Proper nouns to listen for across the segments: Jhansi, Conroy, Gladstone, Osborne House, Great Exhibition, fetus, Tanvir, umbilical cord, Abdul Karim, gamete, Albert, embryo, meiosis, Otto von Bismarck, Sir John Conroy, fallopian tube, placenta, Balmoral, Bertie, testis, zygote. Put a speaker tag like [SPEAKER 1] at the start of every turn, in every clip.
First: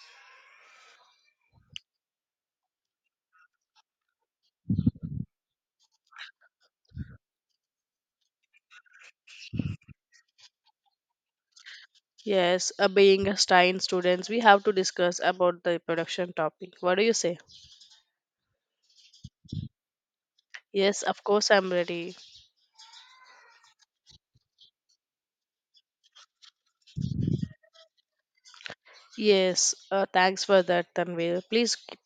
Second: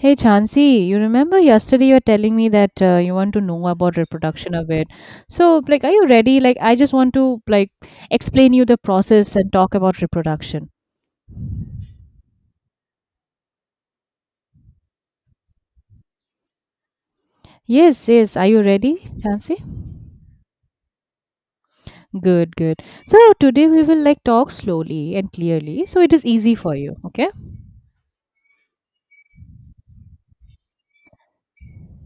[SPEAKER 1] Hey Chansi, you remember yesterday you were telling me that you want to know about reproduction of it. So, like, are you ready? Like, I just want to like explain you the process and talk about reproduction.
[SPEAKER 2] Yes, being a Stein students, we have to discuss about the production topic. What do you say?
[SPEAKER 1] Yes. Are you ready, Chansi?
[SPEAKER 2] Yes, of course I'm ready.
[SPEAKER 1] Good. So today we will like talk slowly and clearly, so it is easy for you. Okay?
[SPEAKER 2] Yes, thanks for that, Tanvir. Please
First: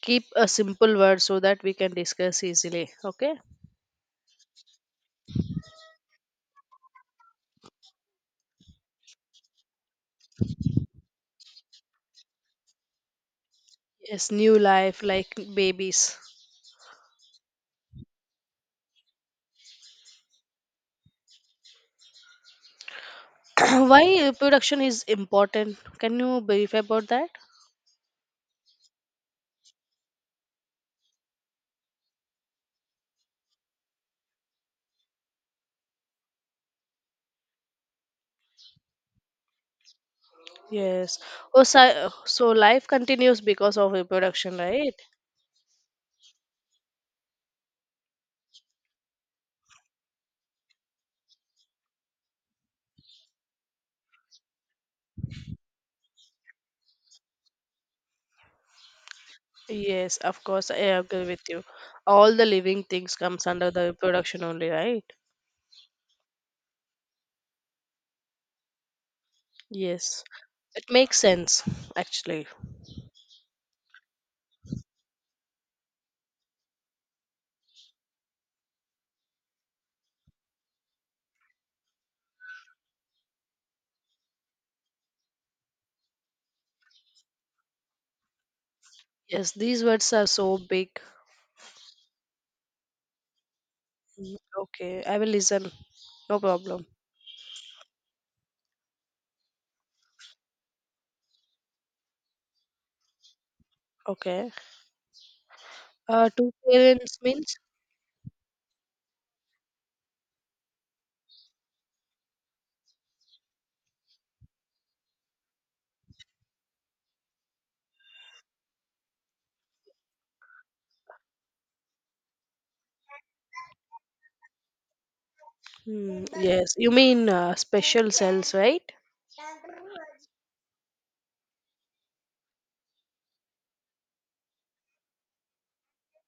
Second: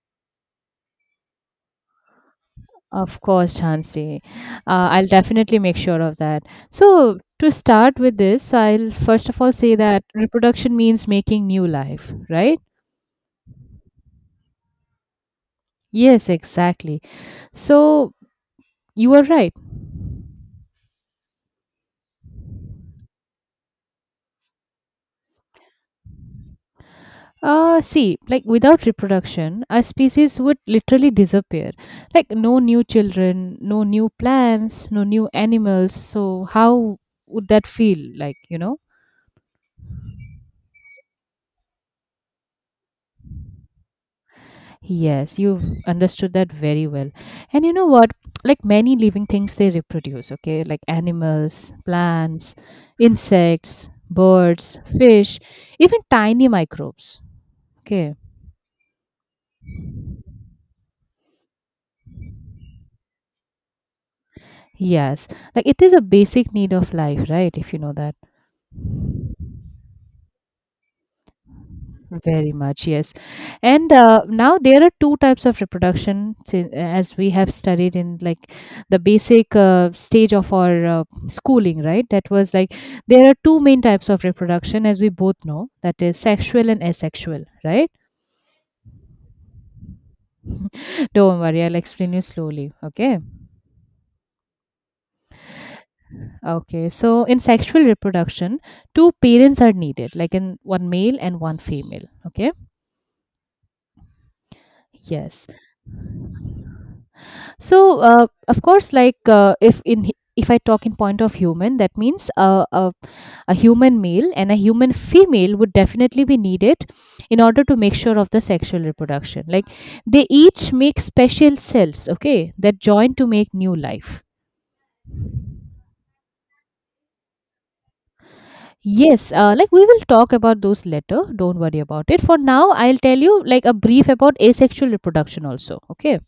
[SPEAKER 2] keep a simple word so that we can discuss easily.
[SPEAKER 1] Of
[SPEAKER 2] Okay?
[SPEAKER 1] course, Chansi. I'll definitely make sure of that. So to start with this, I'll first of all say that reproduction means making new life, right?
[SPEAKER 2] Yes, new life like babies.
[SPEAKER 1] Yes, exactly. So you are right.
[SPEAKER 2] Why production is important? Can you brief about that?
[SPEAKER 1] See, like without reproduction, our species would literally disappear. Like no new children, no new plants, no new animals. So how would that feel like, you know?
[SPEAKER 2] Yes. Oh, so life continues because of reproduction, right?
[SPEAKER 1] Yes, you've understood that very well. And you know what? Like many living things, they reproduce, okay? Like animals, plants, insects, birds, fish, even tiny microbes. Okay.
[SPEAKER 2] Yes, of course, I agree with you. All the living things comes under the production only, right?
[SPEAKER 1] Yes. Like it is a basic need of life, right? If you know that.
[SPEAKER 2] Yes, it makes sense actually.
[SPEAKER 1] Very much, yes. And now there are two types of reproduction, as we have studied in like the basic stage of our schooling, right? That was like there are two main types of reproduction, as we both know, that is sexual and asexual, right?
[SPEAKER 2] Yes, these words are so big.
[SPEAKER 1] Don't worry, I'll explain you slowly, okay?
[SPEAKER 2] Mm, okay, I will listen. No problem.
[SPEAKER 1] Okay, so in sexual reproduction, two parents are needed, like in one male and one female, okay?
[SPEAKER 2] Okay.
[SPEAKER 1] Yes.
[SPEAKER 2] Two parents means?
[SPEAKER 1] So, of course, like if I talk in point of human, that means a human male and a human female would definitely be needed in order to make sure of the sexual reproduction. Like they each make special cells, okay, that join to make new life.
[SPEAKER 2] Hmm, yes, you mean special cells, right?
[SPEAKER 1] Yes, like we will talk about those later. Don't worry about it. For now, I'll tell you like a brief about asexual reproduction also. Okay.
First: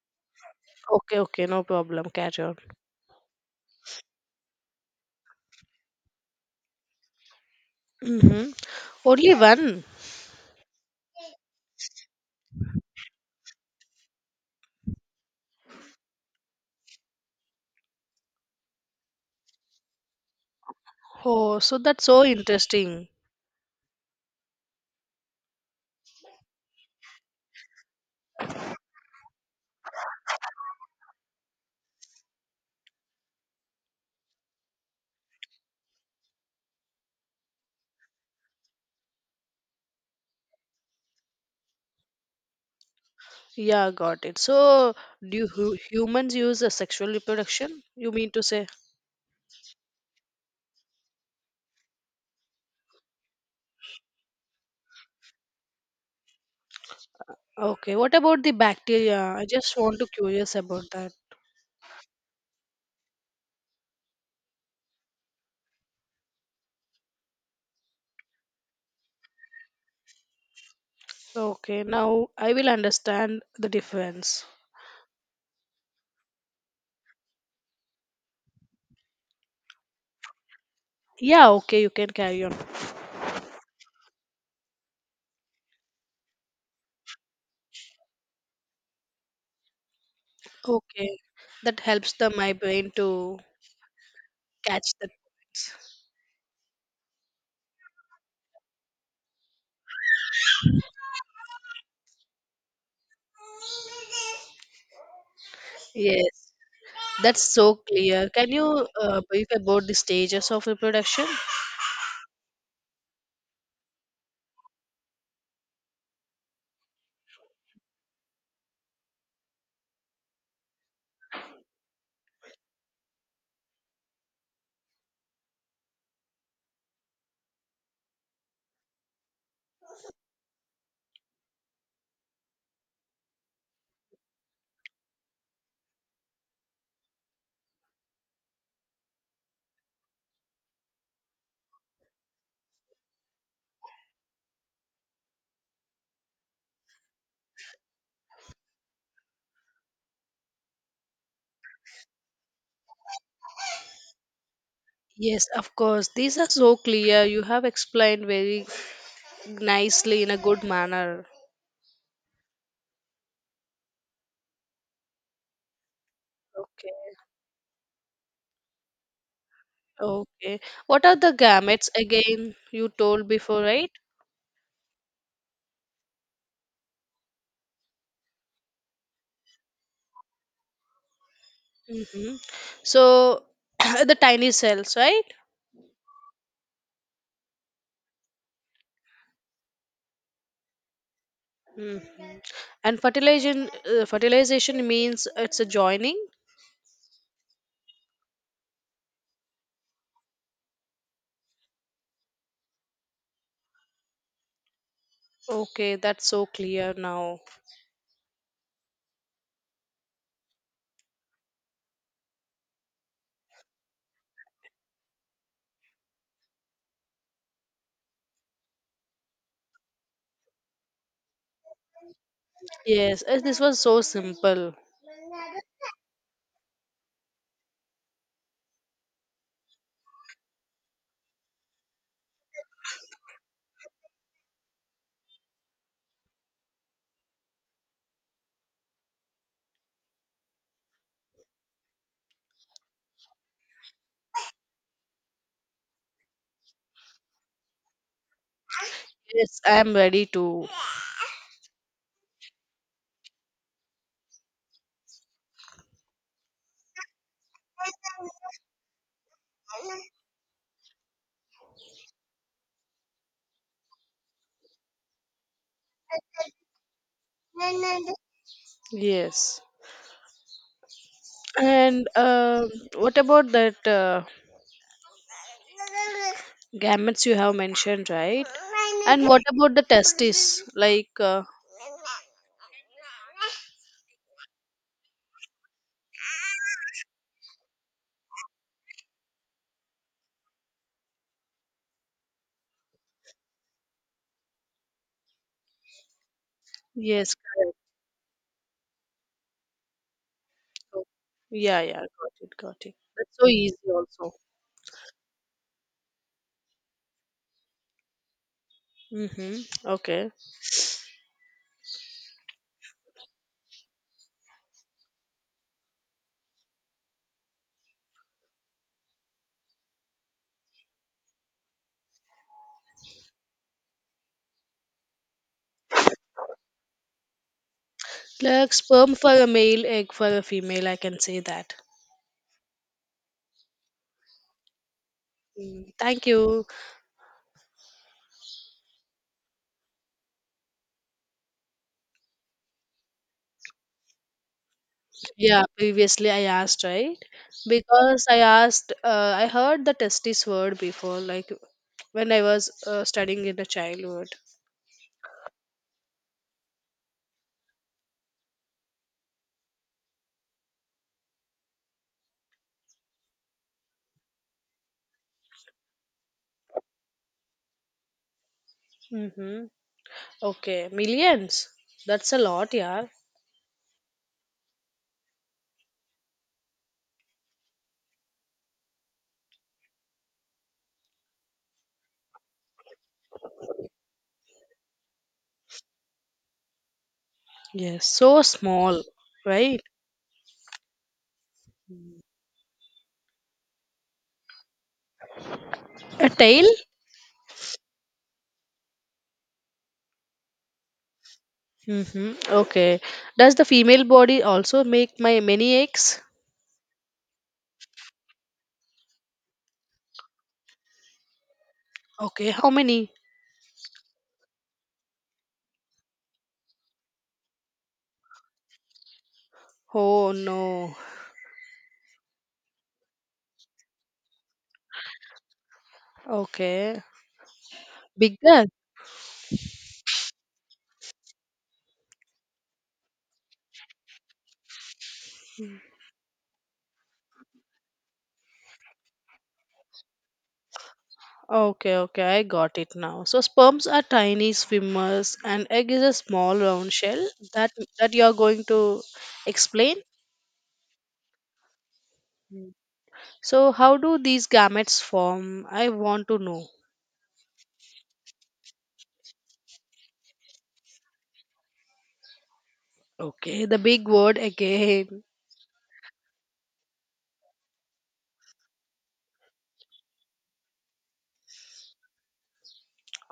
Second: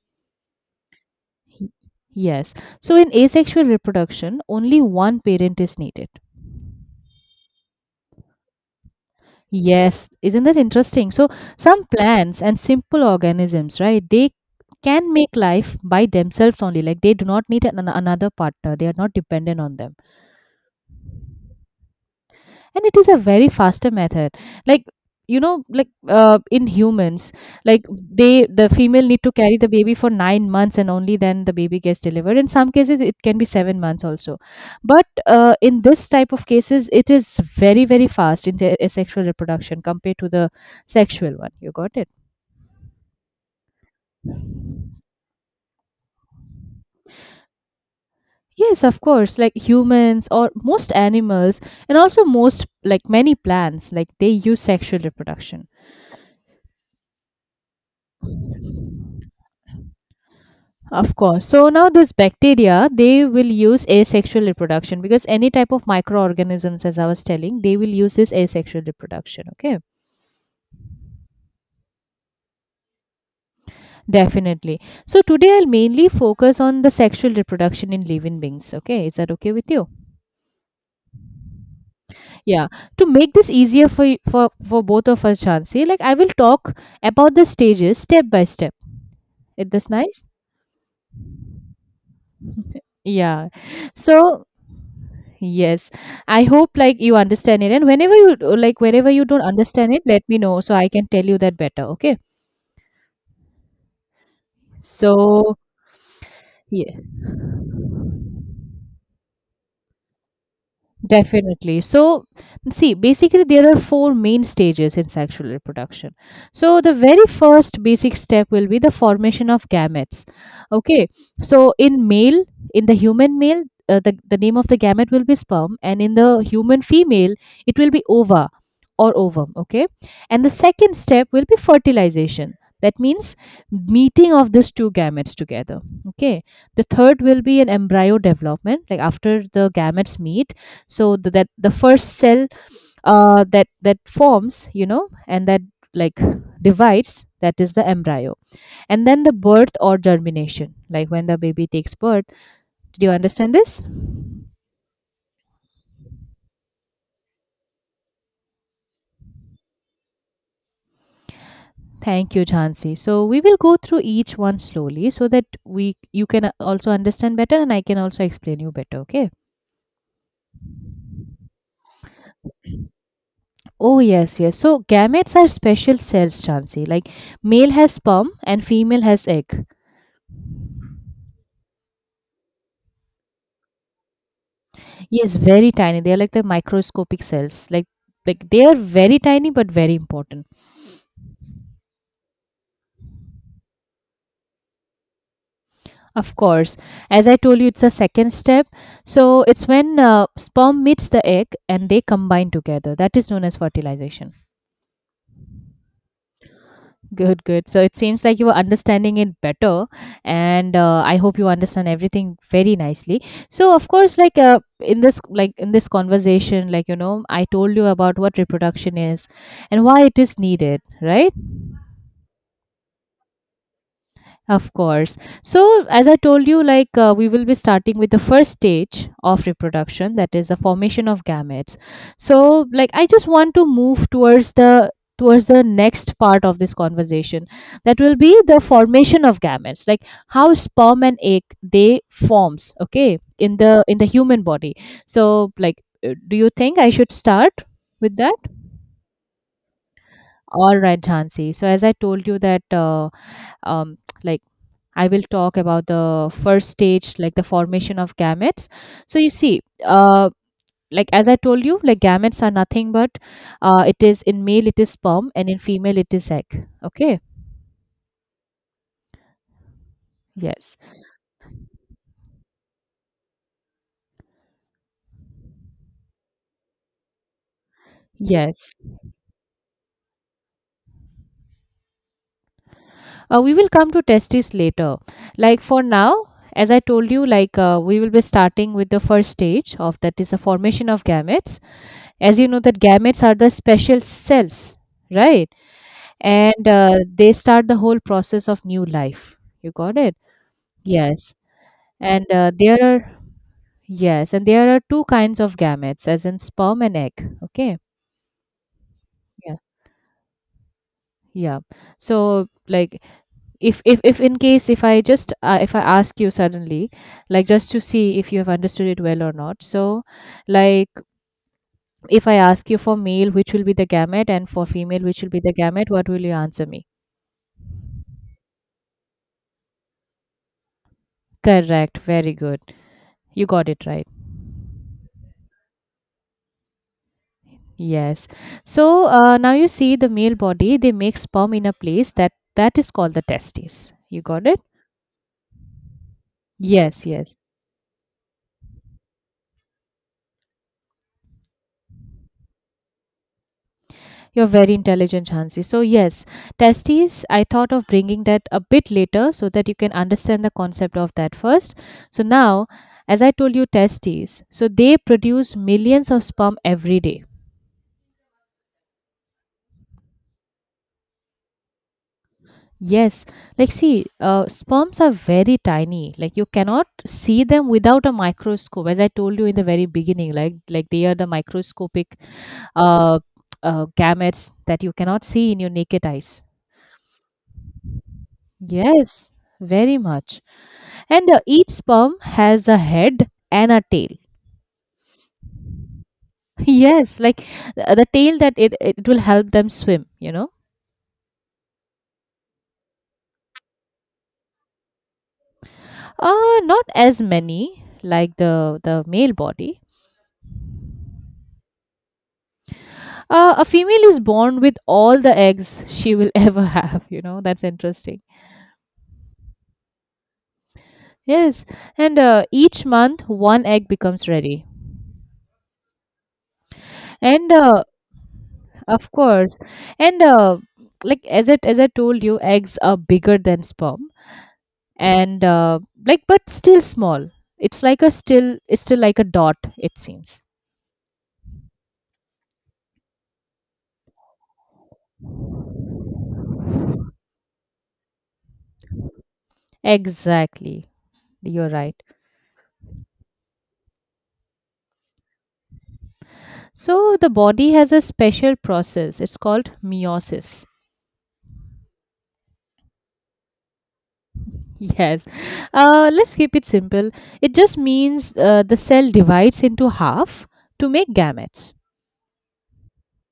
[SPEAKER 2] Okay, okay, no
[SPEAKER 1] Y-
[SPEAKER 2] problem. Carry
[SPEAKER 1] Yes.
[SPEAKER 2] on.
[SPEAKER 1] So in asexual reproduction, only one parent is needed.
[SPEAKER 2] Mm-hmm. Only one.
[SPEAKER 1] Yes, isn't that interesting? So, some plants and simple organisms, right, they can make life by themselves only. Like, they do not need an, another partner, they are not dependent on them
[SPEAKER 2] Oh, so that's so
[SPEAKER 1] and it is
[SPEAKER 2] interesting.
[SPEAKER 1] a very faster method like you know like in humans like they the female need to carry the baby for 9 months and only then the baby gets delivered. In some cases it can be 7 months also, but in this type of cases it is very fast in the asexual reproduction compared to the sexual one. You got it?
[SPEAKER 2] Yeah, got it. So, do humans use a sexual reproduction? You mean to say?
[SPEAKER 1] Yes, of course. Like humans or most animals, and also most, like many plants, like they use sexual reproduction.
[SPEAKER 2] Okay. What about the bacteria? I just want to curious about that.
[SPEAKER 1] Of course. So now those bacteria, they will use asexual reproduction because any type of microorganisms, as I was telling, they will use this asexual reproduction. Okay,
[SPEAKER 2] Okay. Now I will understand the difference.
[SPEAKER 1] definitely. So today I'll mainly focus on the sexual reproduction in living beings. Okay, is that okay with you?
[SPEAKER 2] Yeah. Okay. You can carry on.
[SPEAKER 1] Yeah. To make this easier for for both of us, Chansi, like I will talk about the stages step by step. Is this nice?
[SPEAKER 2] Okay. That helps the my brain to
[SPEAKER 1] Yeah. So
[SPEAKER 2] catch the
[SPEAKER 1] Yes.
[SPEAKER 2] points.
[SPEAKER 1] I hope like you understand it. And whenever you like wherever you don't understand it, let me know so I can tell you that better. Okay. So
[SPEAKER 2] Yes.
[SPEAKER 1] yeah.
[SPEAKER 2] That's so clear. Can you brief about the stages of reproduction?
[SPEAKER 1] Definitely. So, see, basically, there are four main stages in sexual reproduction. So, the very first basic step will be the formation of gametes. Okay. So, in male, in the human male, the name of the gamete will be sperm, and in the human female, it will be ova or ovum. Okay. And the second step will be fertilization. That means meeting of these two gametes together. Okay. The third will be an embryo development, like after the gametes meet so that the first cell that forms you know and that like divides, that is the embryo. And then the birth or germination, like when the baby takes birth. Do you understand this?
[SPEAKER 2] Yes, of course. These are so clear. You have explained very nicely in a good manner.
[SPEAKER 1] Thank you, Jhansi. So we will go through each one slowly so that we you can also
[SPEAKER 2] Okay,
[SPEAKER 1] understand better and I can also explain you better, okay?
[SPEAKER 2] okay. What are the gametes again? You told before, right?
[SPEAKER 1] Oh yes. So gametes are special cells, Jhansi. Like male has sperm and female has egg.
[SPEAKER 2] Mm-hmm. So the tiny cells, right?
[SPEAKER 1] Yes, very tiny. They are like the microscopic cells. Like they are very tiny but very important.
[SPEAKER 2] Mm-hmm. And fertilization, fertilization means it's a joining.
[SPEAKER 1] Of course, as I told you, it's a second step. So it's when sperm meets the egg and they combine together. That is known as fertilization.
[SPEAKER 2] Okay, that's so clear now.
[SPEAKER 1] Good. So it seems like you are understanding it better, and I hope you understand everything very nicely. So of course, like in this conversation, like you know, I told you about what reproduction is and why it is needed, right?
[SPEAKER 2] Yes, this was so
[SPEAKER 1] Of
[SPEAKER 2] simple.
[SPEAKER 1] course. So, as I told you, like we will be starting with the first stage of reproduction, that is the formation of gametes. So, like I just want to move towards the next part of this conversation that will be the formation of gametes, like how sperm and egg they forms, okay, in the human body. So like do you think I should start with that?
[SPEAKER 2] Yes, I am ready to.
[SPEAKER 1] All right, Jhansi. So as I told you that um like I will talk about the first stage, like the formation of gametes. So you see, like as I told you, like gametes are nothing but it is, in male it is sperm and in female it is egg. Okay.
[SPEAKER 2] Yes.
[SPEAKER 1] Yes.
[SPEAKER 2] And what about that gametes you have mentioned, right?
[SPEAKER 1] Yes.
[SPEAKER 2] And what about the testes? Like,
[SPEAKER 1] We will come to testes later. Like for now, as I told you, like we will be starting with the first stage of that is the formation of gametes. As you know, that gametes are the special cells, right? And they
[SPEAKER 2] yes,
[SPEAKER 1] start the whole process of new life. You got it?
[SPEAKER 2] oh,
[SPEAKER 1] Yes,
[SPEAKER 2] yeah,
[SPEAKER 1] and
[SPEAKER 2] got it, got it. That's so easy also.
[SPEAKER 1] there are two kinds of gametes, as in sperm and egg. Okay. Yeah.
[SPEAKER 2] Mm-hmm. Okay.
[SPEAKER 1] Yeah. So like if in case if I ask you suddenly, like just to see if you have understood it well or not. So like if I ask you for male, which will be the gamete, and for female, which will be the gamete, what will you answer me?
[SPEAKER 2] Like sperm for a male, egg for a female, I can say that.
[SPEAKER 1] Correct. Very good. You got it right.
[SPEAKER 2] Mm, thank you.
[SPEAKER 1] Yes. So now you see the male body, they make sperm in a place that is called the testes. You got it?
[SPEAKER 2] Yeah, previously I asked,
[SPEAKER 1] Yes,
[SPEAKER 2] right?
[SPEAKER 1] yes.
[SPEAKER 2] Because I asked, I heard the testis word before, like when I was studying in the childhood.
[SPEAKER 1] You're very intelligent, Hansi. So yes, testes, I thought of bringing that a bit later so that you can understand the concept of that first. So now, as I told you, testes, so they produce millions of sperm every day.
[SPEAKER 2] Mm-hmm. Okay, millions. That's a lot, yeah.
[SPEAKER 1] Yes, like see, sperms are very tiny. Like you cannot see them without a microscope. As I told you in the very beginning, like they are the microscopic uh, gametes that you cannot see in your naked eyes.
[SPEAKER 2] Yes, so small,
[SPEAKER 1] Yes,
[SPEAKER 2] right?
[SPEAKER 1] very much. And each sperm has a head and a tail.
[SPEAKER 2] A tail?
[SPEAKER 1] Yes, like the tail that it will help them swim, you know.
[SPEAKER 2] Mm-hmm. Okay. Does the female body also make my many eggs?
[SPEAKER 1] Not as many like the male body.
[SPEAKER 2] Okay. How many?
[SPEAKER 1] A female is born with all the eggs she will ever have. You know, that's interesting.
[SPEAKER 2] Oh no.
[SPEAKER 1] Yes. And each month, one egg becomes ready.
[SPEAKER 2] Okay.
[SPEAKER 1] And
[SPEAKER 2] Bigger?
[SPEAKER 1] of course, and like as I told you, eggs are bigger than sperm. And like, but still small. It's like a still, it's still like a dot, it seems.
[SPEAKER 2] Okay, okay, I got it now. So sperms are tiny swimmers and egg is a small round shell that that you are going to explain.
[SPEAKER 1] Exactly. You're right.
[SPEAKER 2] So how do these gametes form? I want to know.
[SPEAKER 1] So the body has a special process. It's called meiosis.
[SPEAKER 2] Okay, the big word again.
[SPEAKER 1] Yes. Let's keep it simple. It just means the cell divides into half to make gametes.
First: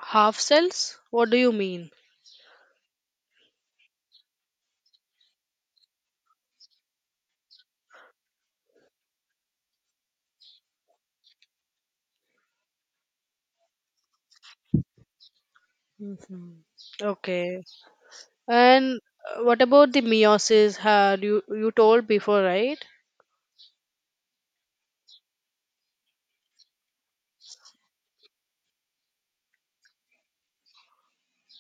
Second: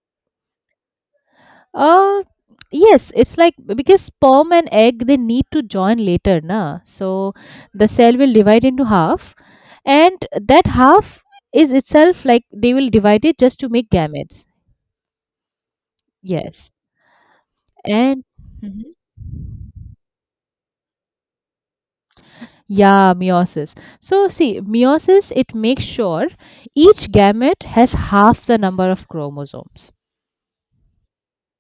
[SPEAKER 2] Half cells? What do you mean?
[SPEAKER 1] Uh, yes, it's like because sperm and egg they need to join later, na. So the cell will divide into half, and that half is itself like they will divide it just to make gametes. Yes.
[SPEAKER 2] Okay.
[SPEAKER 1] And Mhm.
[SPEAKER 2] And what about the meiosis? Had you told before, right?
[SPEAKER 1] Yeah, meiosis. So see, meiosis it makes sure each gamete has half the number of chromosomes.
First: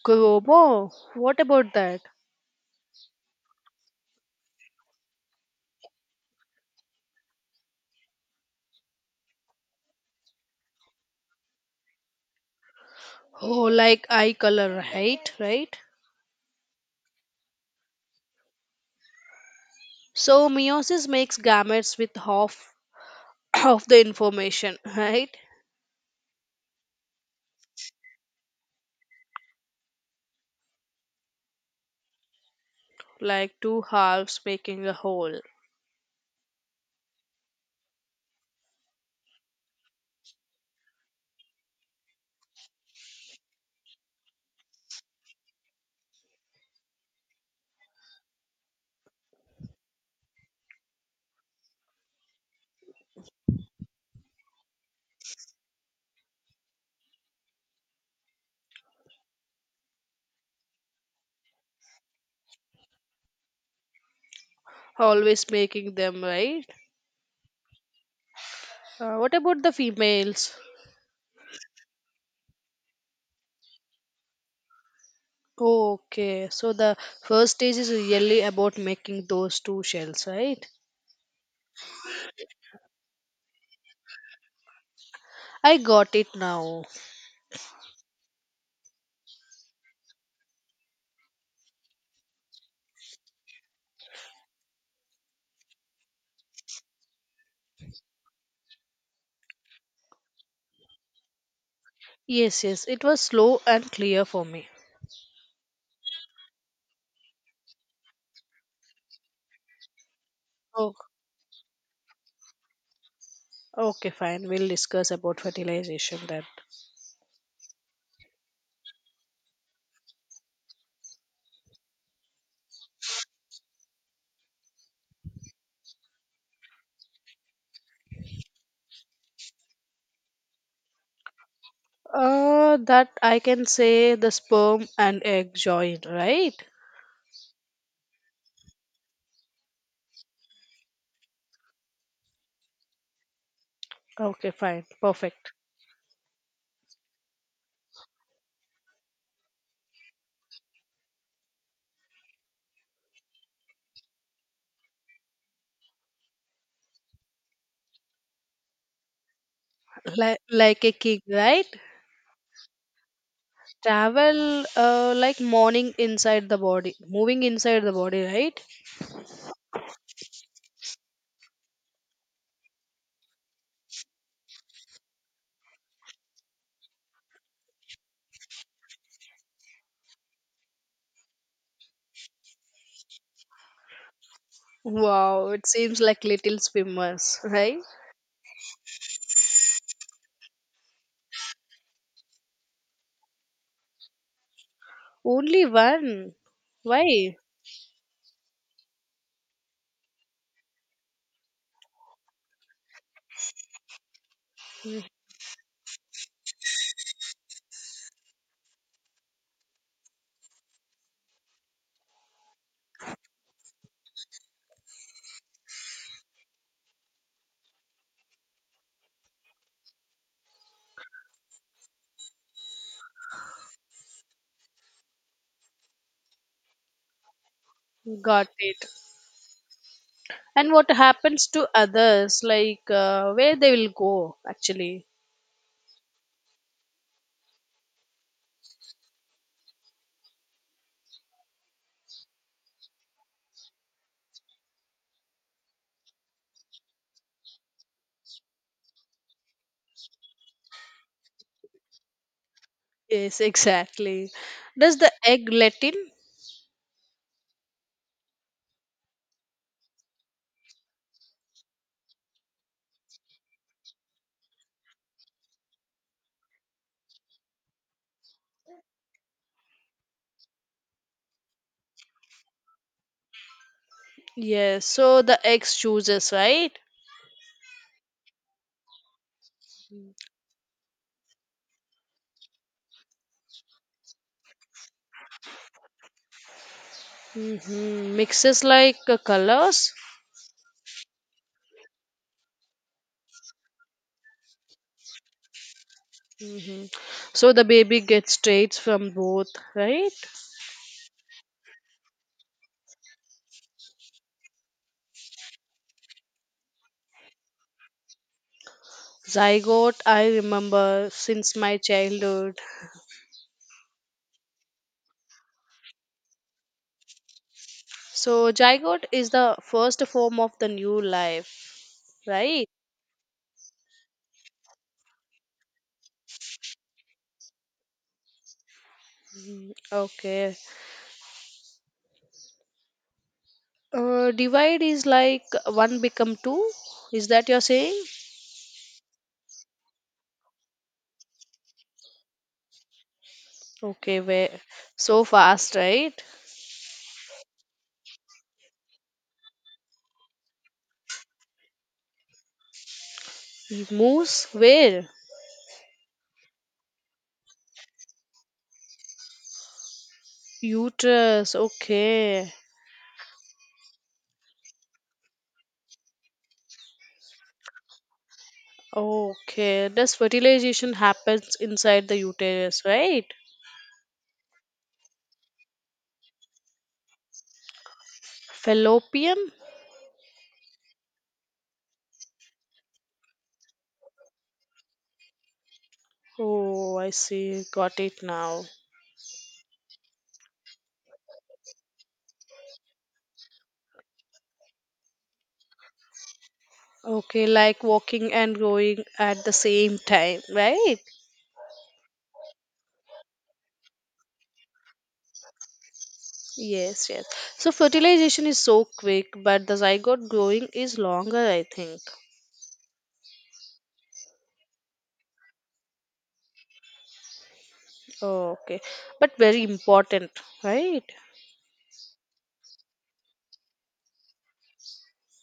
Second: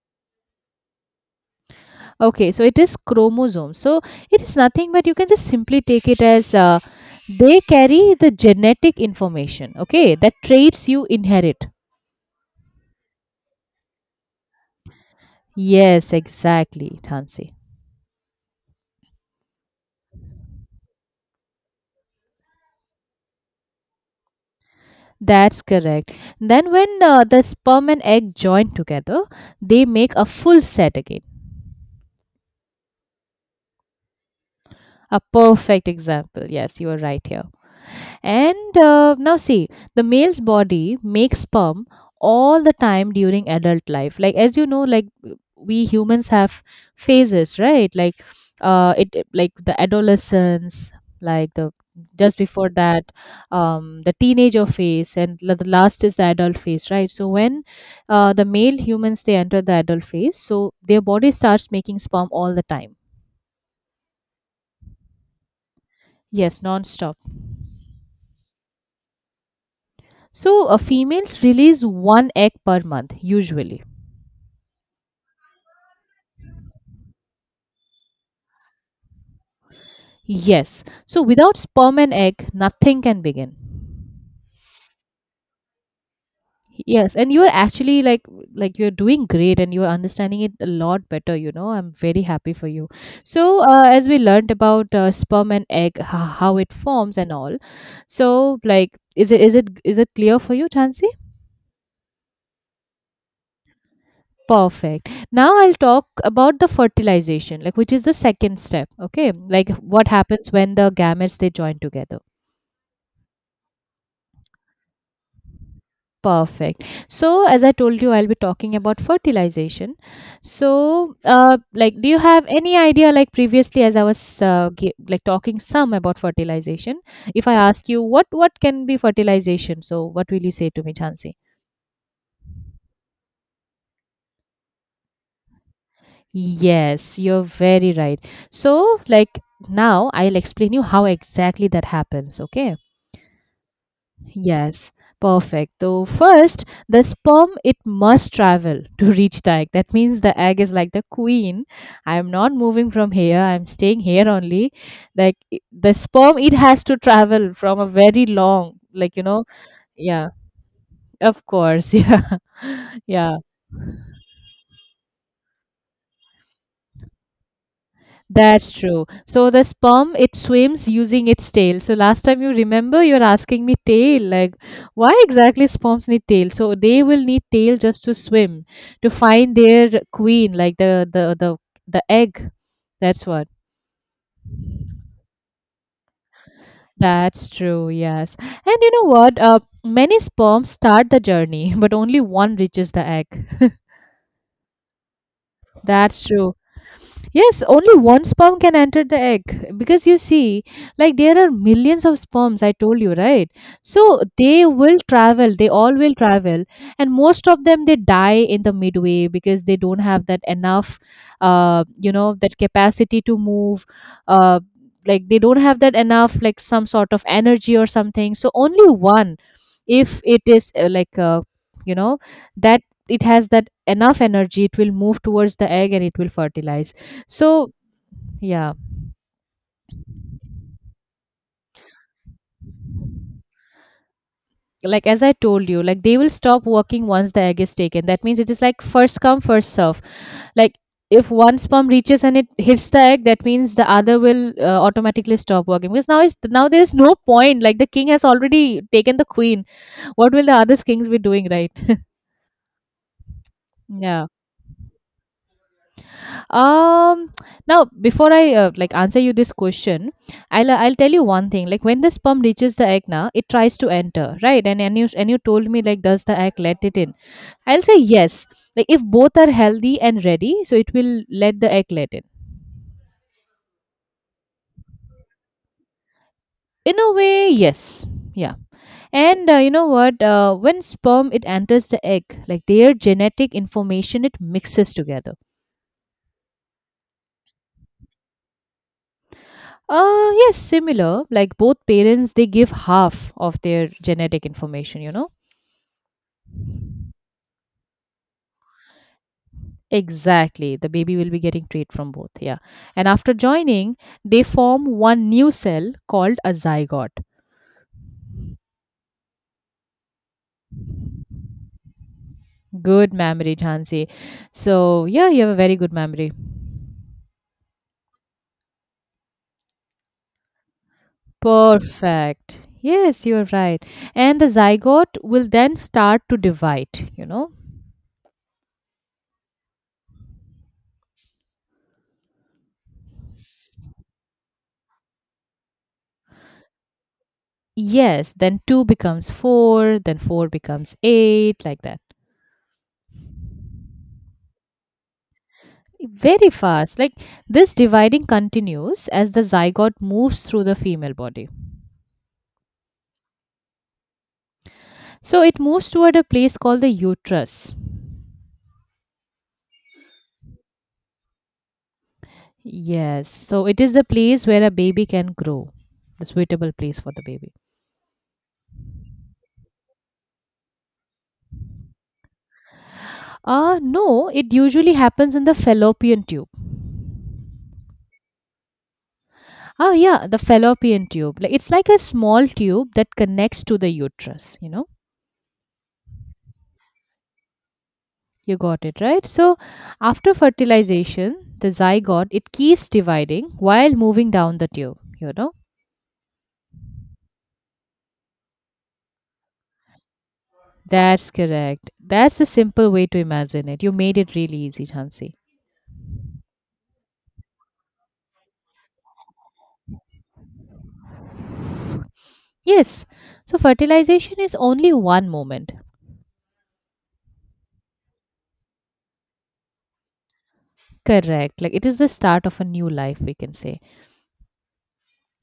[SPEAKER 2] Chromo. What about that?
[SPEAKER 1] Okay, so it is chromosomes. So it is nothing but you can just simply take it as they carry the genetic information. Okay, that traits you inherit.
[SPEAKER 2] Oh, like eye color, right? Right.
[SPEAKER 1] Yes, exactly, Tansi.
[SPEAKER 2] So meiosis makes gametes with half of the information, right?
[SPEAKER 1] That's correct. Then when the sperm and egg join together, they make a full set again.
[SPEAKER 2] Like two halves making a
[SPEAKER 1] A
[SPEAKER 2] whole,
[SPEAKER 1] perfect example. Yes, you are right here. And now, see, the male's body makes sperm all the time during adult life. Like, as you know, like we humans have phases, right? Like, like the adolescence, like the just before that, the teenager phase, and the last is the adult phase, right? So when the male humans they enter the adult phase, so their body starts making sperm all the time.
[SPEAKER 2] always making them
[SPEAKER 1] Yes,
[SPEAKER 2] right.
[SPEAKER 1] non-stop.
[SPEAKER 2] What about the females?
[SPEAKER 1] So females release one egg per month usually.
[SPEAKER 2] Okay, so the first stage is really about making those two shells, right?
[SPEAKER 1] Yes. So without sperm and egg, nothing can begin.
[SPEAKER 2] I got it now.
[SPEAKER 1] Yes, and you are actually like you're doing great and you're understanding it a lot better. I'm very happy for you. So, as we learned about sperm and egg, how it forms and all. So, like is it clear for you, Chansey?
[SPEAKER 2] Yes, yes, it was slow and clear for me.
[SPEAKER 1] Perfect. Now I'll talk about the fertilization, like which is the second step, okay? Like what happens when the
[SPEAKER 2] Oh,
[SPEAKER 1] gametes they join together.
[SPEAKER 2] okay, fine. We'll discuss about fertilization then.
[SPEAKER 1] Perfect. So, as I told you, I'll be talking about fertilization. So, like, do you have any idea? Like previously, as I was like talking some about fertilization, if I ask you what can be fertilization, so what will you say to me, Chansi?
[SPEAKER 2] That I can say the sperm and egg join, right?
[SPEAKER 1] Yes, you're very right. So, like now, I'll explain you how exactly that happens. Okay.
[SPEAKER 2] Okay, fine,
[SPEAKER 1] Yes,
[SPEAKER 2] perfect.
[SPEAKER 1] perfect. So first, the sperm it must travel to reach the egg. That means the egg is like the queen. I am not moving from here. I am staying here only. Like the sperm, it has to travel from a very long, like yeah,
[SPEAKER 2] Like a kid,
[SPEAKER 1] of
[SPEAKER 2] right?
[SPEAKER 1] course, yeah, yeah.
[SPEAKER 2] Travel like morning inside the body, moving inside the body, right?
[SPEAKER 1] That's true. So the sperm it swims using its tail. So last time you remember you're asking me tail, like why exactly sperms need tail? So they will need tail just to swim to find their queen, like the egg. That's what.
[SPEAKER 2] Wow, it seems like little swimmers,
[SPEAKER 1] That's
[SPEAKER 2] right?
[SPEAKER 1] true. Yes. And you know what? Many sperms start the journey, but only one reaches the egg.
[SPEAKER 2] Only
[SPEAKER 1] That's
[SPEAKER 2] one.
[SPEAKER 1] true.
[SPEAKER 2] Why?
[SPEAKER 1] Yes, only one sperm can enter the egg because you see, like there are millions of sperms, I told you, right? So they will travel, they all will travel, and most of them they die in the midway because they don't have that enough, that capacity to move, uh, like they don't have that enough, like some sort of energy or something. So only one, if it is like you know that it has that enough energy, it will move towards the egg and it will fertilize. So
[SPEAKER 2] Got
[SPEAKER 1] yeah,
[SPEAKER 2] it. And what happens to others, like where they will go
[SPEAKER 1] like
[SPEAKER 2] actually?
[SPEAKER 1] as I told you, like they will stop working once the egg is taken. That means it is like first come, first serve. Like, if one sperm reaches and it hits the egg, that means the other will automatically stop working, because now there is no point, like the king has already taken the queen. What will the other kings be doing, right?
[SPEAKER 2] Yes,
[SPEAKER 1] Yeah.
[SPEAKER 2] exactly. Does the egg let in?
[SPEAKER 1] um Now, before I like answer you this question, I'll tell you one thing. Like when the sperm reaches the egg, now it tries to enter, right, and you told me, like, does the egg let it in? I'll say yes. Like if both are healthy and ready, so it will let the egg let in.
[SPEAKER 2] Yes, so the egg chooses, right?
[SPEAKER 1] In a way, yes. Yeah. And you know what, when sperm it enters the egg, like their genetic information it mixes together.
[SPEAKER 2] Mm-hmm. Mixes like colors.
[SPEAKER 1] Yes, similar, like both parents they give half of their genetic information.
[SPEAKER 2] Mm-hmm. So the baby gets traits from both, right?
[SPEAKER 1] Exactly. The baby will be getting trait from both. Yeah. And after joining, they form one new cell called a zygote.
[SPEAKER 2] Zygote, I remember since my childhood.
[SPEAKER 1] Good memory, Jhansi. So, yeah, you have a very good memory.
[SPEAKER 2] So, zygote is the first form of the new life,
[SPEAKER 1] Perfect.
[SPEAKER 2] right?
[SPEAKER 1] Yes, you're right. And the zygote will then start to divide, you know?
[SPEAKER 2] Okay. Divide is like one become two. Is that you're saying?
[SPEAKER 1] Yes, then two becomes four, then four becomes eight, like that.
[SPEAKER 2] Okay, where so fast, right?
[SPEAKER 1] Very fast. Like this dividing continues as the zygote moves through the female body.
[SPEAKER 2] It moves where?
[SPEAKER 1] So it moves toward a place called the uterus.
[SPEAKER 2] Uterus. Okay.
[SPEAKER 1] Yes, so it is the place where a baby can grow, the suitable place for the baby.
[SPEAKER 2] Okay. Does fertilization happens inside the uterus, right?
[SPEAKER 1] No, it usually happens in the fallopian tube.
[SPEAKER 2] Fallopian.
[SPEAKER 1] Ah, yeah, the fallopian tube. Like it's like a small tube that connects to the uterus, you know.
[SPEAKER 2] Oh, I see. Got it
[SPEAKER 1] You
[SPEAKER 2] now.
[SPEAKER 1] got it, right? So after fertilization, the zygote it keeps dividing while moving down the tube.
[SPEAKER 2] Okay, like walking and growing at the same time, right?
[SPEAKER 1] That's correct. That's the simple way to imagine it. You made it really easy, Chansi.
[SPEAKER 2] Yes, yes. So fertilization is so quick, but the zygote growing is longer, I think.
[SPEAKER 1] Yes. So fertilization is only one moment.
[SPEAKER 2] Oh, okay. But very important, right?
[SPEAKER 1] Correct. Like it is the start of a new life, we can say.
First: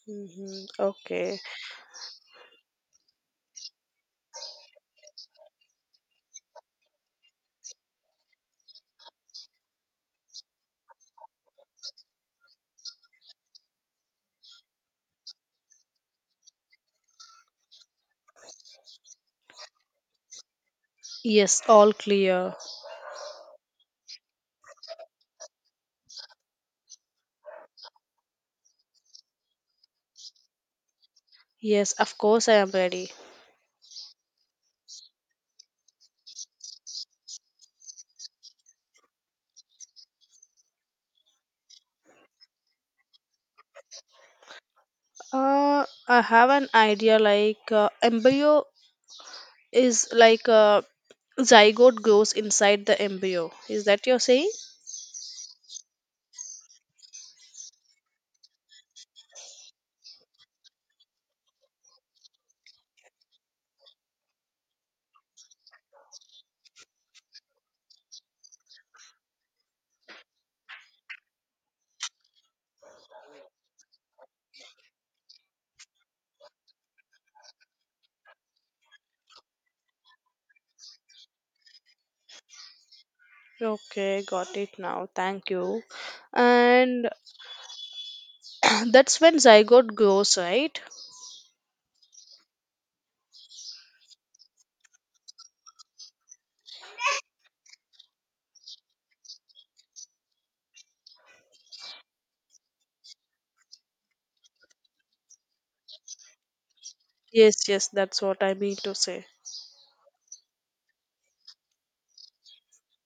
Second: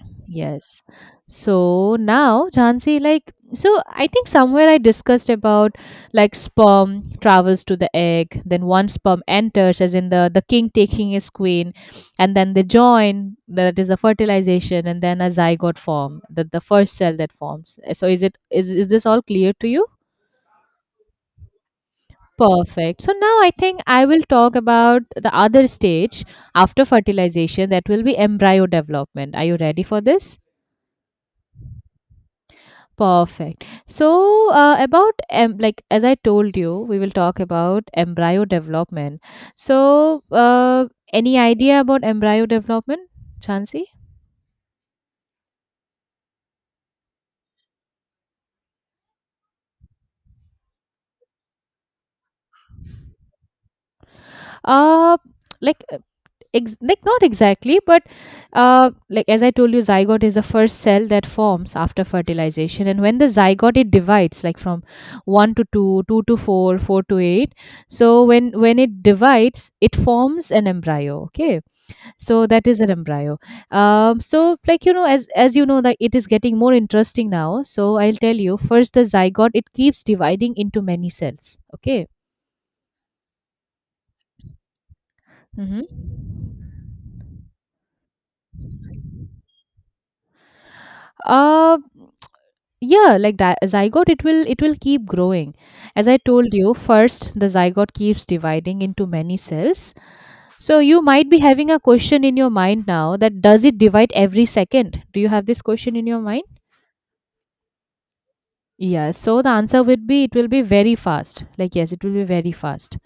[SPEAKER 2] Mm-hmm.
[SPEAKER 1] Yes.
[SPEAKER 2] Okay.
[SPEAKER 1] So now, Jhansi, like, so I think somewhere I discussed about like sperm travels to the egg, then one sperm enters, as in the king taking his queen, and then they join, that is the fertilization, and then a zygote form, the first cell that forms. So is this all clear to you?
[SPEAKER 2] Yes, all clear.
[SPEAKER 1] Perfect. So now I think I will talk about the other stage after fertilization that will be embryo development. Are you ready for this?
[SPEAKER 2] Yes, of course I am ready.
[SPEAKER 1] Perfect. So like as I told you, we will talk about embryo development. So any idea about embryo development, Chansi?
[SPEAKER 2] I have an idea like embryo is like a zygote grows inside the embryo. Is that you're saying?
[SPEAKER 1] Uh like like not exactly, but like as I told you, zygote is the first cell that forms after fertilization, and when the zygote it divides like from 1 to 2 2 to 4 4 to 8. So when it divides, it forms an embryo. Okay. So that is an embryo. So, like, as you know that it is getting more interesting now, so I'll tell you first the zygote it keeps dividing into many cells. Okay.
[SPEAKER 2] Okay, got it now. Thank you.
[SPEAKER 1] Mm-hmm.
[SPEAKER 2] And that's when zygote grows, right?
[SPEAKER 1] Uh, yeah, like zygote it will keep growing. As I told you, first the zygote keeps dividing into many cells. So you might be having a question in your mind now that does it divide every second? Do you have this question in your mind?
[SPEAKER 2] Yes, yes, that's what I mean to
[SPEAKER 1] Yeah,
[SPEAKER 2] say.
[SPEAKER 1] so the answer would be it will be very fast. Like, yes, it will be very fast.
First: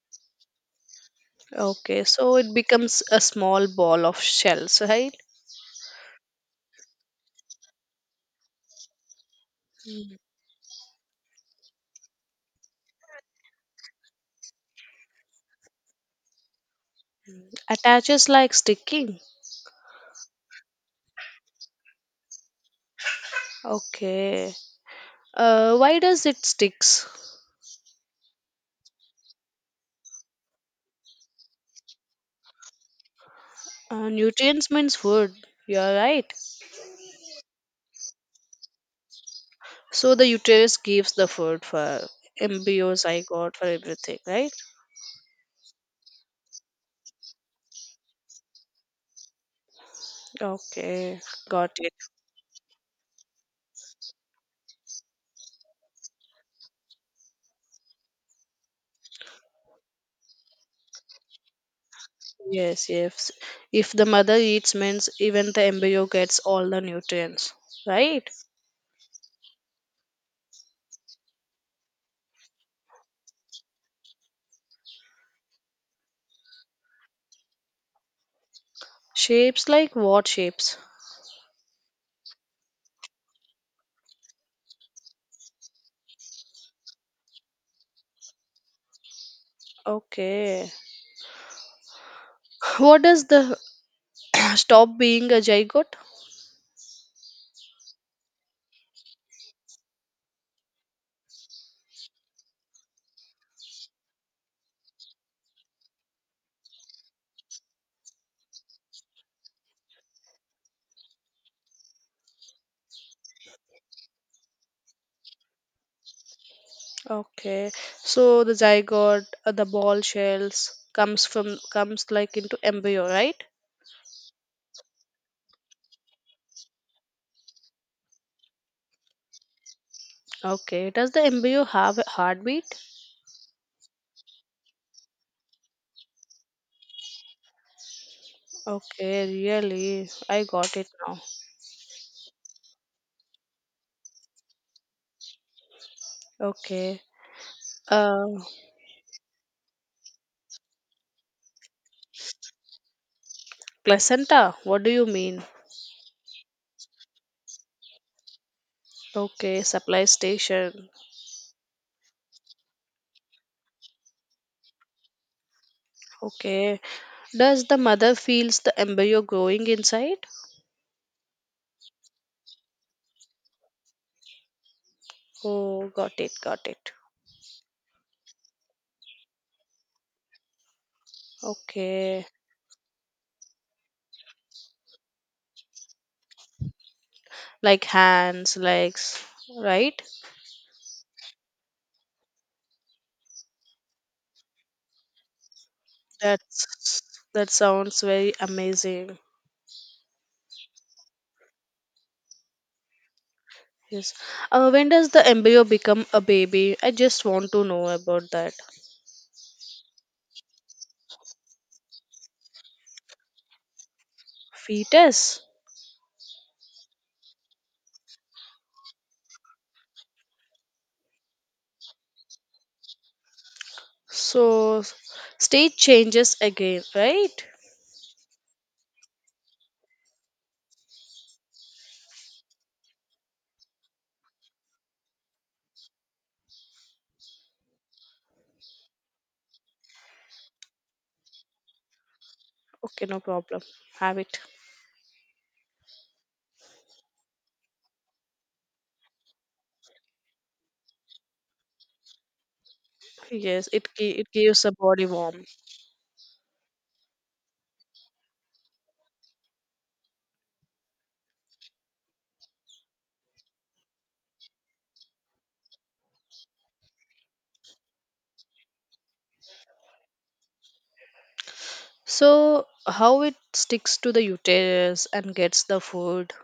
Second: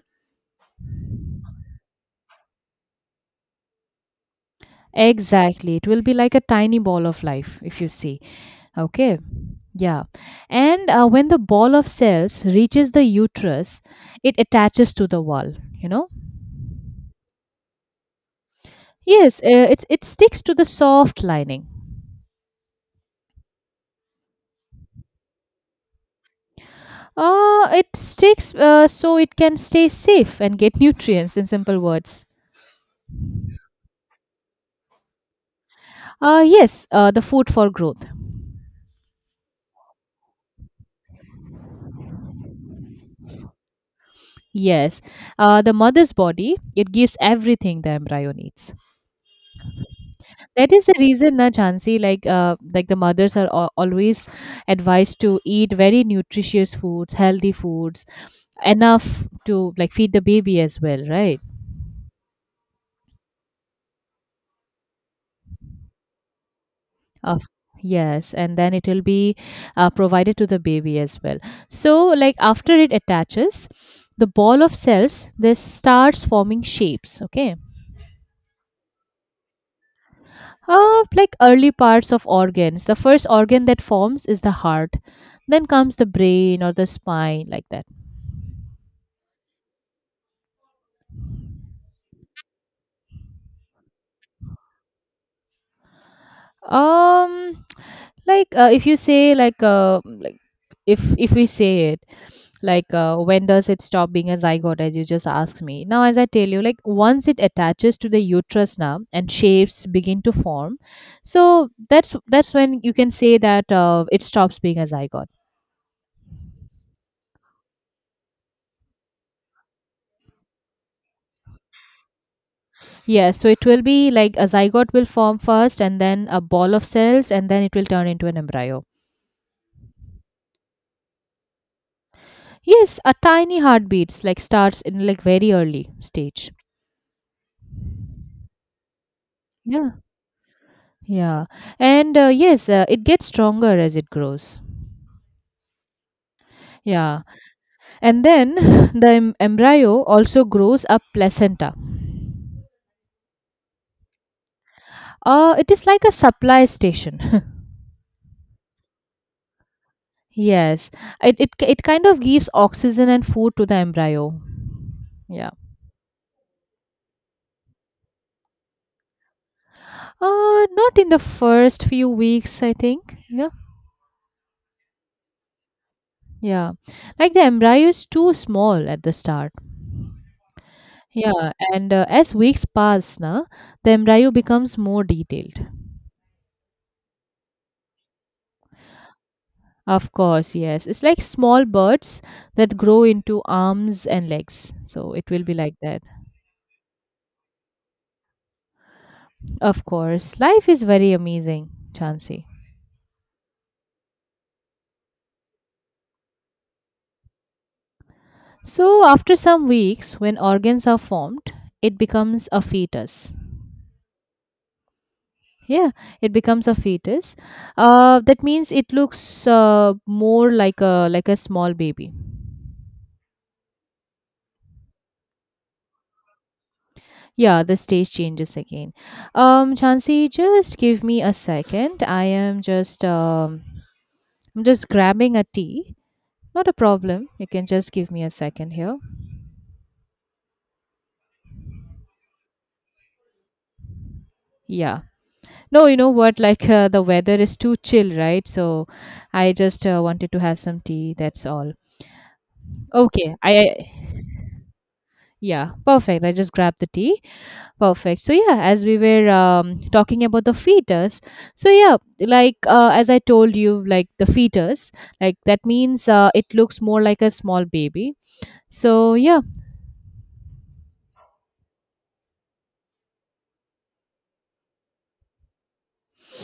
[SPEAKER 2] Okay, so it becomes a small ball of shells, right?
[SPEAKER 1] Exactly, it will be like a tiny ball of life, if you see. Okay. Yeah. And when the ball of cells reaches the uterus, it attaches to the wall you know
[SPEAKER 2] Attaches like sticking.
[SPEAKER 1] Yes, it sticks to the soft lining.
[SPEAKER 2] Okay. Why does it sticks?
[SPEAKER 1] It sticks so it can stay safe and get nutrients in simple words.
[SPEAKER 2] Nutrients means food. You're right.
[SPEAKER 1] Yes, the food for growth.
[SPEAKER 2] So the uterus gives the food for embryos. I got for everything, right?
[SPEAKER 1] Yes, the mother's body it gives everything the embryo needs. That is the
[SPEAKER 2] Okay,
[SPEAKER 1] reason, na
[SPEAKER 2] got it.
[SPEAKER 1] Jansi, like the mothers are always advised to eat very nutritious foods, healthy foods, enough to like feed the baby as well, right?
[SPEAKER 2] Yes, yes. If the mother eats means even the embryo gets all the
[SPEAKER 1] Of
[SPEAKER 2] nutrients, right?
[SPEAKER 1] Yes, and then it will be provided to the baby as well. So, like after it attaches, the ball of cells this starts forming shapes. Okay.
[SPEAKER 2] Shapes like what shapes?
[SPEAKER 1] Like early parts of organs, the first organ that forms is the heart. Then comes the brain or the spine, like that.
[SPEAKER 2] Okay. What does the stop being a zygote?
[SPEAKER 1] Um, like if you say like if we say it, like when does it stop being a zygote, as you just asked me now? As I tell you, like once it attaches to the uterus now and shapes begin to form, so that's when you can say that it stops being a zygote.
[SPEAKER 2] Okay, so the zygote, the ball shells comes from comes like into embryo,
[SPEAKER 1] Yeah,
[SPEAKER 2] right?
[SPEAKER 1] so it will be like a zygote will form first, and then a ball of cells, and then it will turn into an embryo.
[SPEAKER 2] Okay, does the embryo have a heartbeat?
[SPEAKER 1] Yes, a tiny heartbeats like starts in like very early stage.
[SPEAKER 2] Okay,
[SPEAKER 1] Yeah,
[SPEAKER 2] really, I got it now.
[SPEAKER 1] yeah. And yes, it gets stronger as it grows.
[SPEAKER 2] Okay,
[SPEAKER 1] Yeah. And
[SPEAKER 2] uh,
[SPEAKER 1] then the embryo also grows a placenta.
[SPEAKER 2] placenta. What do you mean?
[SPEAKER 1] It is like a supply station.
[SPEAKER 2] Okay, supply station.
[SPEAKER 1] Yes, it kind of gives oxygen and food to the embryo. Yeah.
[SPEAKER 2] Okay, does the mother feels the embryo growing inside?
[SPEAKER 1] Not in the first few weeks, I think. Yeah.
[SPEAKER 2] Oh, got it, got
[SPEAKER 1] Yeah.
[SPEAKER 2] it.
[SPEAKER 1] Like the embryo is too small at the start. Yeah. And
[SPEAKER 2] Okay,
[SPEAKER 1] as weeks pass, na, the embryo becomes more detailed.
[SPEAKER 2] like hands, legs, right?
[SPEAKER 1] Of course, yes. It's like small birds that grow into arms and legs. So it will be like that.
[SPEAKER 2] That's that sounds very amazing.
[SPEAKER 1] Of course, life is very amazing, Chansey.
[SPEAKER 2] Yes. When does the embryo become a baby? I just want to know about that.
[SPEAKER 1] So after some weeks, when organs are formed, it becomes a fetus.
[SPEAKER 2] Fetus.
[SPEAKER 1] Yeah, it becomes a fetus. That means it looks more like a small baby.
[SPEAKER 2] So state changes again, right?
[SPEAKER 1] Yeah, the stage changes again. Chansey, just give me a second. I'm just grabbing a tea. Not a problem. You can just give me a second here.
[SPEAKER 2] Okay, no problem. Have it.
[SPEAKER 1] Yeah. No, you know what? Like the weather is too chill, right? So I just wanted to have some tea. That's all. Okay.
[SPEAKER 2] Yes,
[SPEAKER 1] I
[SPEAKER 2] it gives a body warmth.
[SPEAKER 1] Yeah, perfect. I just grabbed the tea. Perfect. So yeah, as we were talking about the fetus, so yeah, like as I told you, like the fetus, like that means it looks more like a small baby. So yeah,
[SPEAKER 2] So how it sticks to the uterus and gets the food?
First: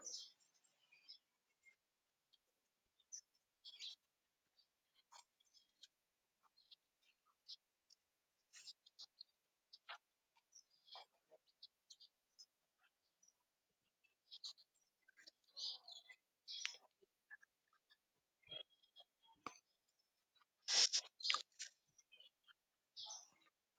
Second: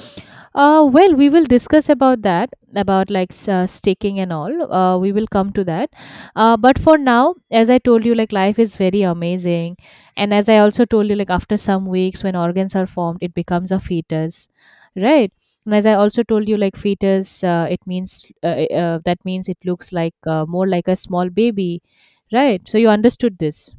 [SPEAKER 1] Well, we will discuss about that, about like staking and all. We will come to that. But for now, as I told you, like life is very amazing. And as I also told you, like after some weeks when organs are formed, it becomes a fetus, right? And as I also told you, like fetus, it means that means it looks like more like a small baby, right? So you understood this,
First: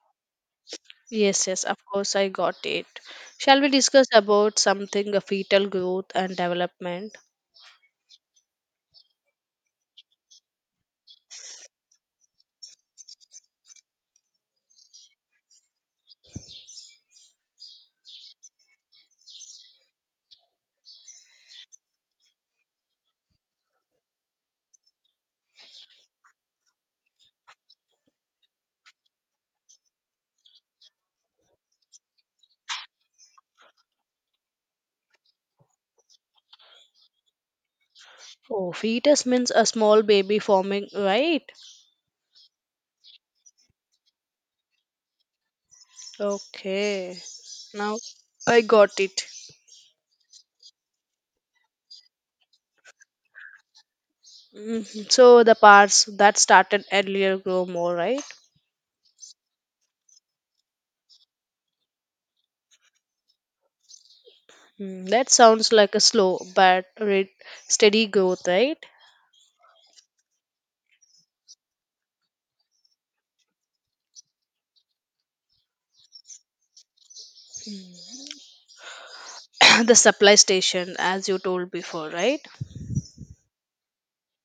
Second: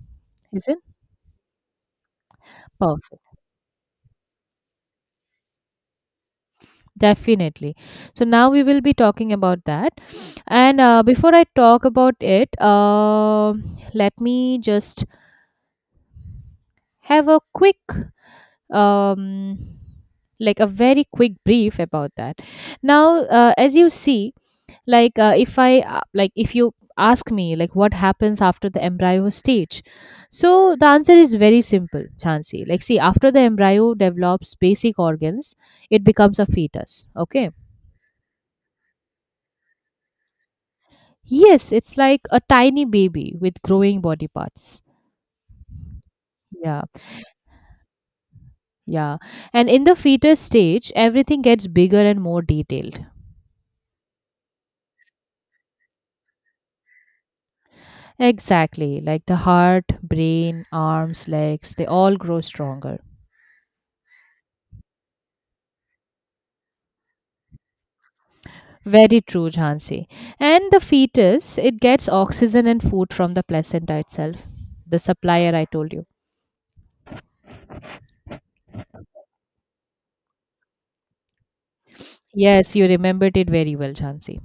[SPEAKER 1] is it?
[SPEAKER 2] Yes, yes, of course I got it.
[SPEAKER 1] Perfect.
[SPEAKER 2] Shall we discuss about something a fetal growth and development?
[SPEAKER 1] Definitely. So now we will be talking about that. And before I talk about it, let me just have a quick, um, like a very quick brief about that. Now, as you see, if I like if you ask me like what happens after the embryo stage, so the answer is very simple, Chansi. Like, see, after the embryo develops basic organs, it becomes a fetus. Okay.
[SPEAKER 2] Oh, fetus means a small baby forming, right?
[SPEAKER 1] Yes, it's like a tiny baby with growing body parts. Yeah.
[SPEAKER 2] Okay, now I got
[SPEAKER 1] Yeah.
[SPEAKER 2] it.
[SPEAKER 1] And in the fetus stage, everything gets bigger and more detailed.
[SPEAKER 2] Mhm. So the parts that started earlier grow more, right?
[SPEAKER 1] Exactly. Like the heart, brain, arms, legs, they all grow stronger.
[SPEAKER 2] Mm, that sounds like a slow but steady growth, right?
[SPEAKER 1] Very true, Jhansi. And the fetus, it gets oxygen and food from the placenta itself, the supplier I told you.
[SPEAKER 2] the supply station, as you told before, right?
[SPEAKER 1] Yes, you remembered it very well, Jhansi.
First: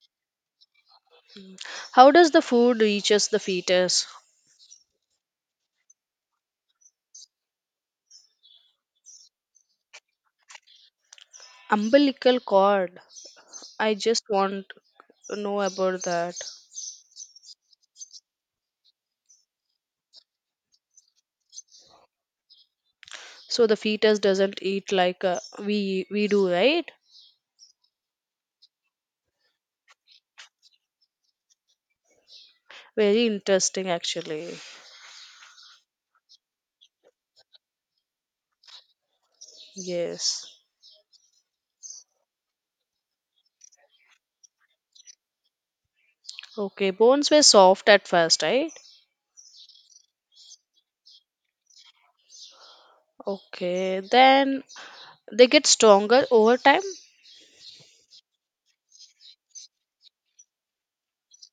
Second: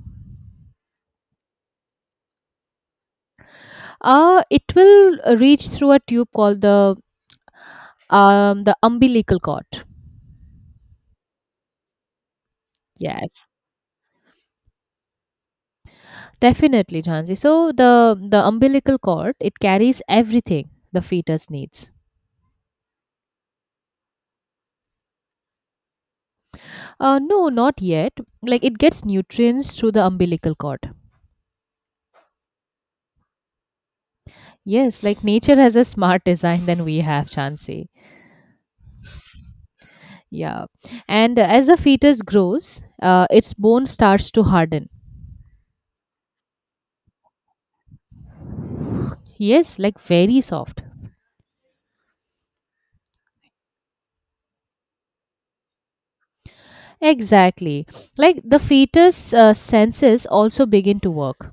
[SPEAKER 2] How does the food reaches the fetus?
[SPEAKER 1] It will reach through a tube called the umbilical cord.
[SPEAKER 2] Umbilical cord.
[SPEAKER 1] Yes.
[SPEAKER 2] I just want to know about that.
[SPEAKER 1] Definitely, Jhansi. So the the umbilical cord it carries everything the fetus needs.
[SPEAKER 2] So the fetus doesn't eat like we do, right?
[SPEAKER 1] No, not yet. Like it gets nutrients through the umbilical cord.
[SPEAKER 2] Very interesting, actually.
[SPEAKER 1] Yes, like nature has a smart design than we have, Jhansi.
[SPEAKER 2] Yes.
[SPEAKER 1] Yeah, and as the fetus grows, its bone starts to harden.
[SPEAKER 2] Okay, bones were soft at first, right?
[SPEAKER 1] Yes, like very soft.
[SPEAKER 2] Okay, then they get stronger over time.
[SPEAKER 1] Exactly. Like the fetus senses also begin to work.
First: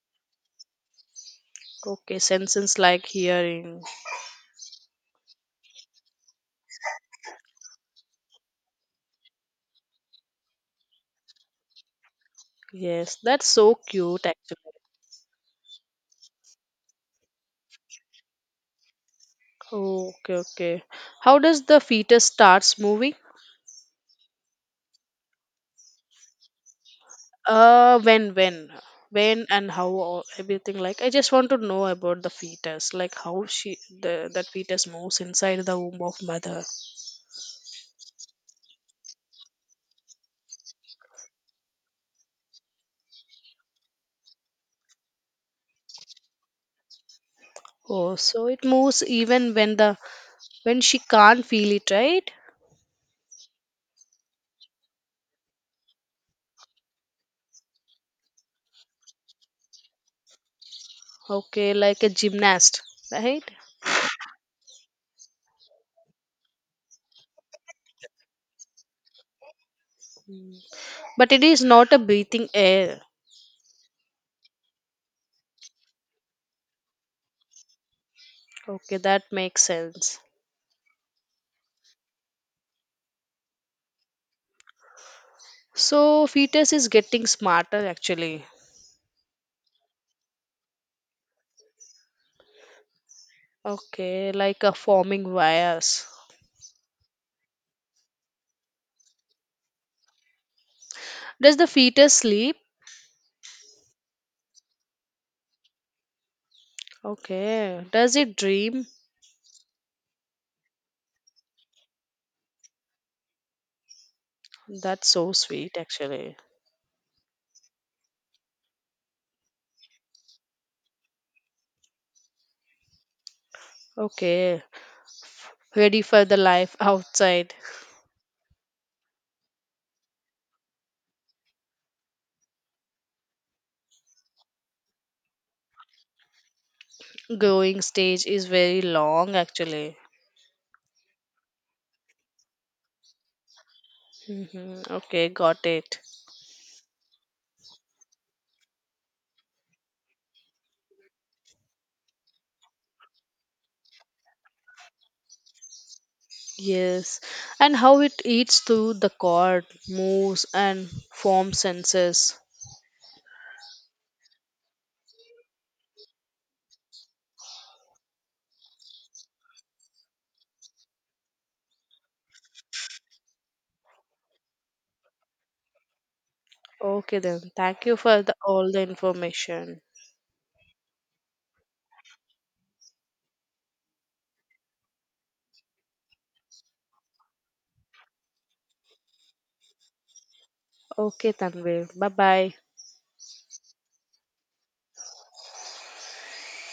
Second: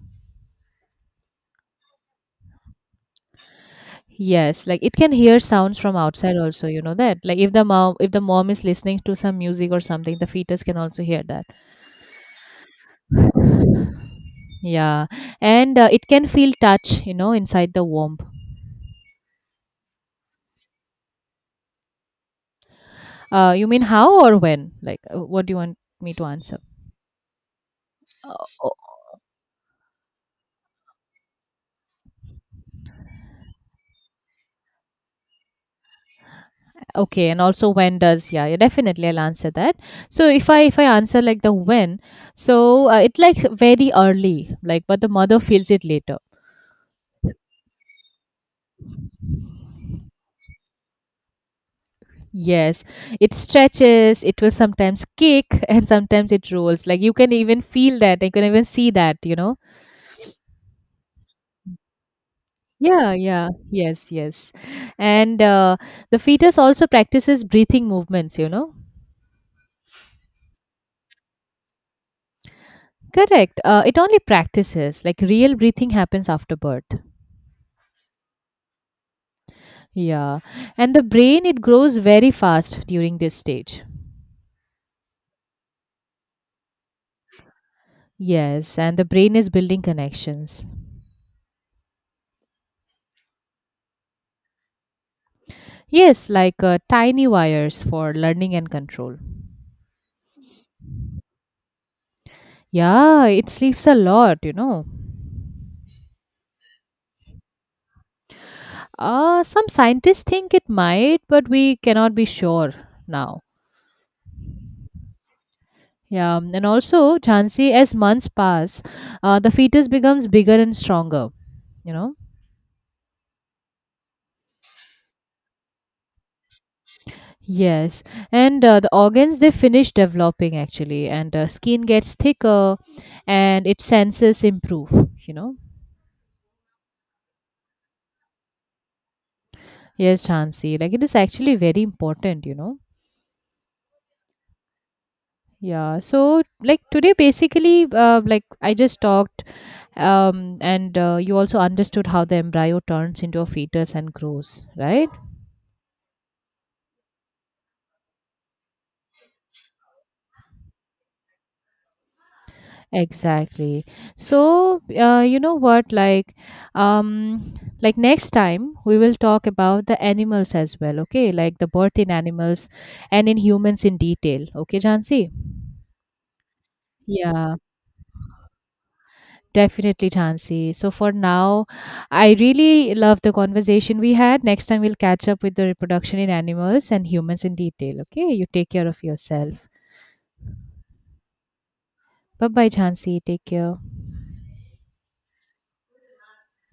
[SPEAKER 2] Okay, senses like hearing.
[SPEAKER 1] Yes, like it can hear sounds from outside also, you know that. Like if the mom is listening to some music or something, the fetus can also hear that.
[SPEAKER 2] Yes, that's so cute, actually.
[SPEAKER 1] Yeah. And it can feel touch, you know, inside the womb.
[SPEAKER 2] Okay, okay. How does the fetus starts moving?
[SPEAKER 1] You mean how or when? What do you want me to answer?
[SPEAKER 2] Uh, when, when,
[SPEAKER 1] O-
[SPEAKER 2] when, and how everything. Like, I just want to know about the fetus, like how she the that fetus moves inside the womb of mother.
[SPEAKER 1] Okay, and also when does yeah, yeah, definitely I'll answer that. So if I answer like the when, so it like very early, like but the mother feels it later.
[SPEAKER 2] Oh, so it moves even when the when she can't feel it, right?
[SPEAKER 1] Yes, it stretches, it will sometimes kick, and sometimes it rolls. Like you can even feel that, you can even see that, you know.
[SPEAKER 2] Okay, like a gymnast,
[SPEAKER 1] Yeah,
[SPEAKER 2] right?
[SPEAKER 1] yeah, yes, yes. And the fetus also practices breathing movements, you know.
[SPEAKER 2] But it is not a breathing air.
[SPEAKER 1] Correct. It only practices, like real breathing happens after birth.
[SPEAKER 2] Okay, that makes sense.
[SPEAKER 1] Yeah. And the brain, it grows very fast during this stage.
[SPEAKER 2] So, fetus is getting smarter actually.
[SPEAKER 1] Yes, and the brain is building connections.
[SPEAKER 2] Okay, like a forming wires.
[SPEAKER 1] Yes, tiny wires for learning and control.
[SPEAKER 2] Does the fetus sleep?
[SPEAKER 1] Yeah, it sleeps a lot, you know.
[SPEAKER 2] Okay. Does it dream?
[SPEAKER 1] Some scientists think it might, but we cannot be sure now.
[SPEAKER 2] That's so sweet actually.
[SPEAKER 1] Yeah, and also, Jhansi, as months pass, the fetus becomes bigger and stronger, you know.
[SPEAKER 2] Okay. Ready for the life outside.
[SPEAKER 1] Yes, and the organs they finish developing actually, and skin gets thicker, and its senses improve, you know.
[SPEAKER 2] Growing stage is very long actually.
[SPEAKER 1] Yes, Jhansi, like it is actually very important, you know.
[SPEAKER 2] Hmm. Okay, got
[SPEAKER 1] Yeah,
[SPEAKER 2] it.
[SPEAKER 1] so like today, basically, like I just talked and you also understood how the embryo turns into a fetus and grows, right?
[SPEAKER 2] Yes, and how it eats through the cord, moves, and forms senses.
[SPEAKER 1] Exactly. So you know what, um like next time we will talk about the animals as well, okay? Like the birth in animals and in humans in detail, okay, Jansi?
[SPEAKER 2] Okay, then.
[SPEAKER 1] Yeah,
[SPEAKER 2] Thank you for the all the information.
[SPEAKER 1] definitely, Jansi. So for now, I really love the conversation we had. Next time we'll catch up with the reproduction in animals and humans in detail, okay? You take care of yourself.
[SPEAKER 2] Okay, Tanvir. Bye
[SPEAKER 1] Bye
[SPEAKER 2] bye.
[SPEAKER 1] bye, Jhansi. Take care.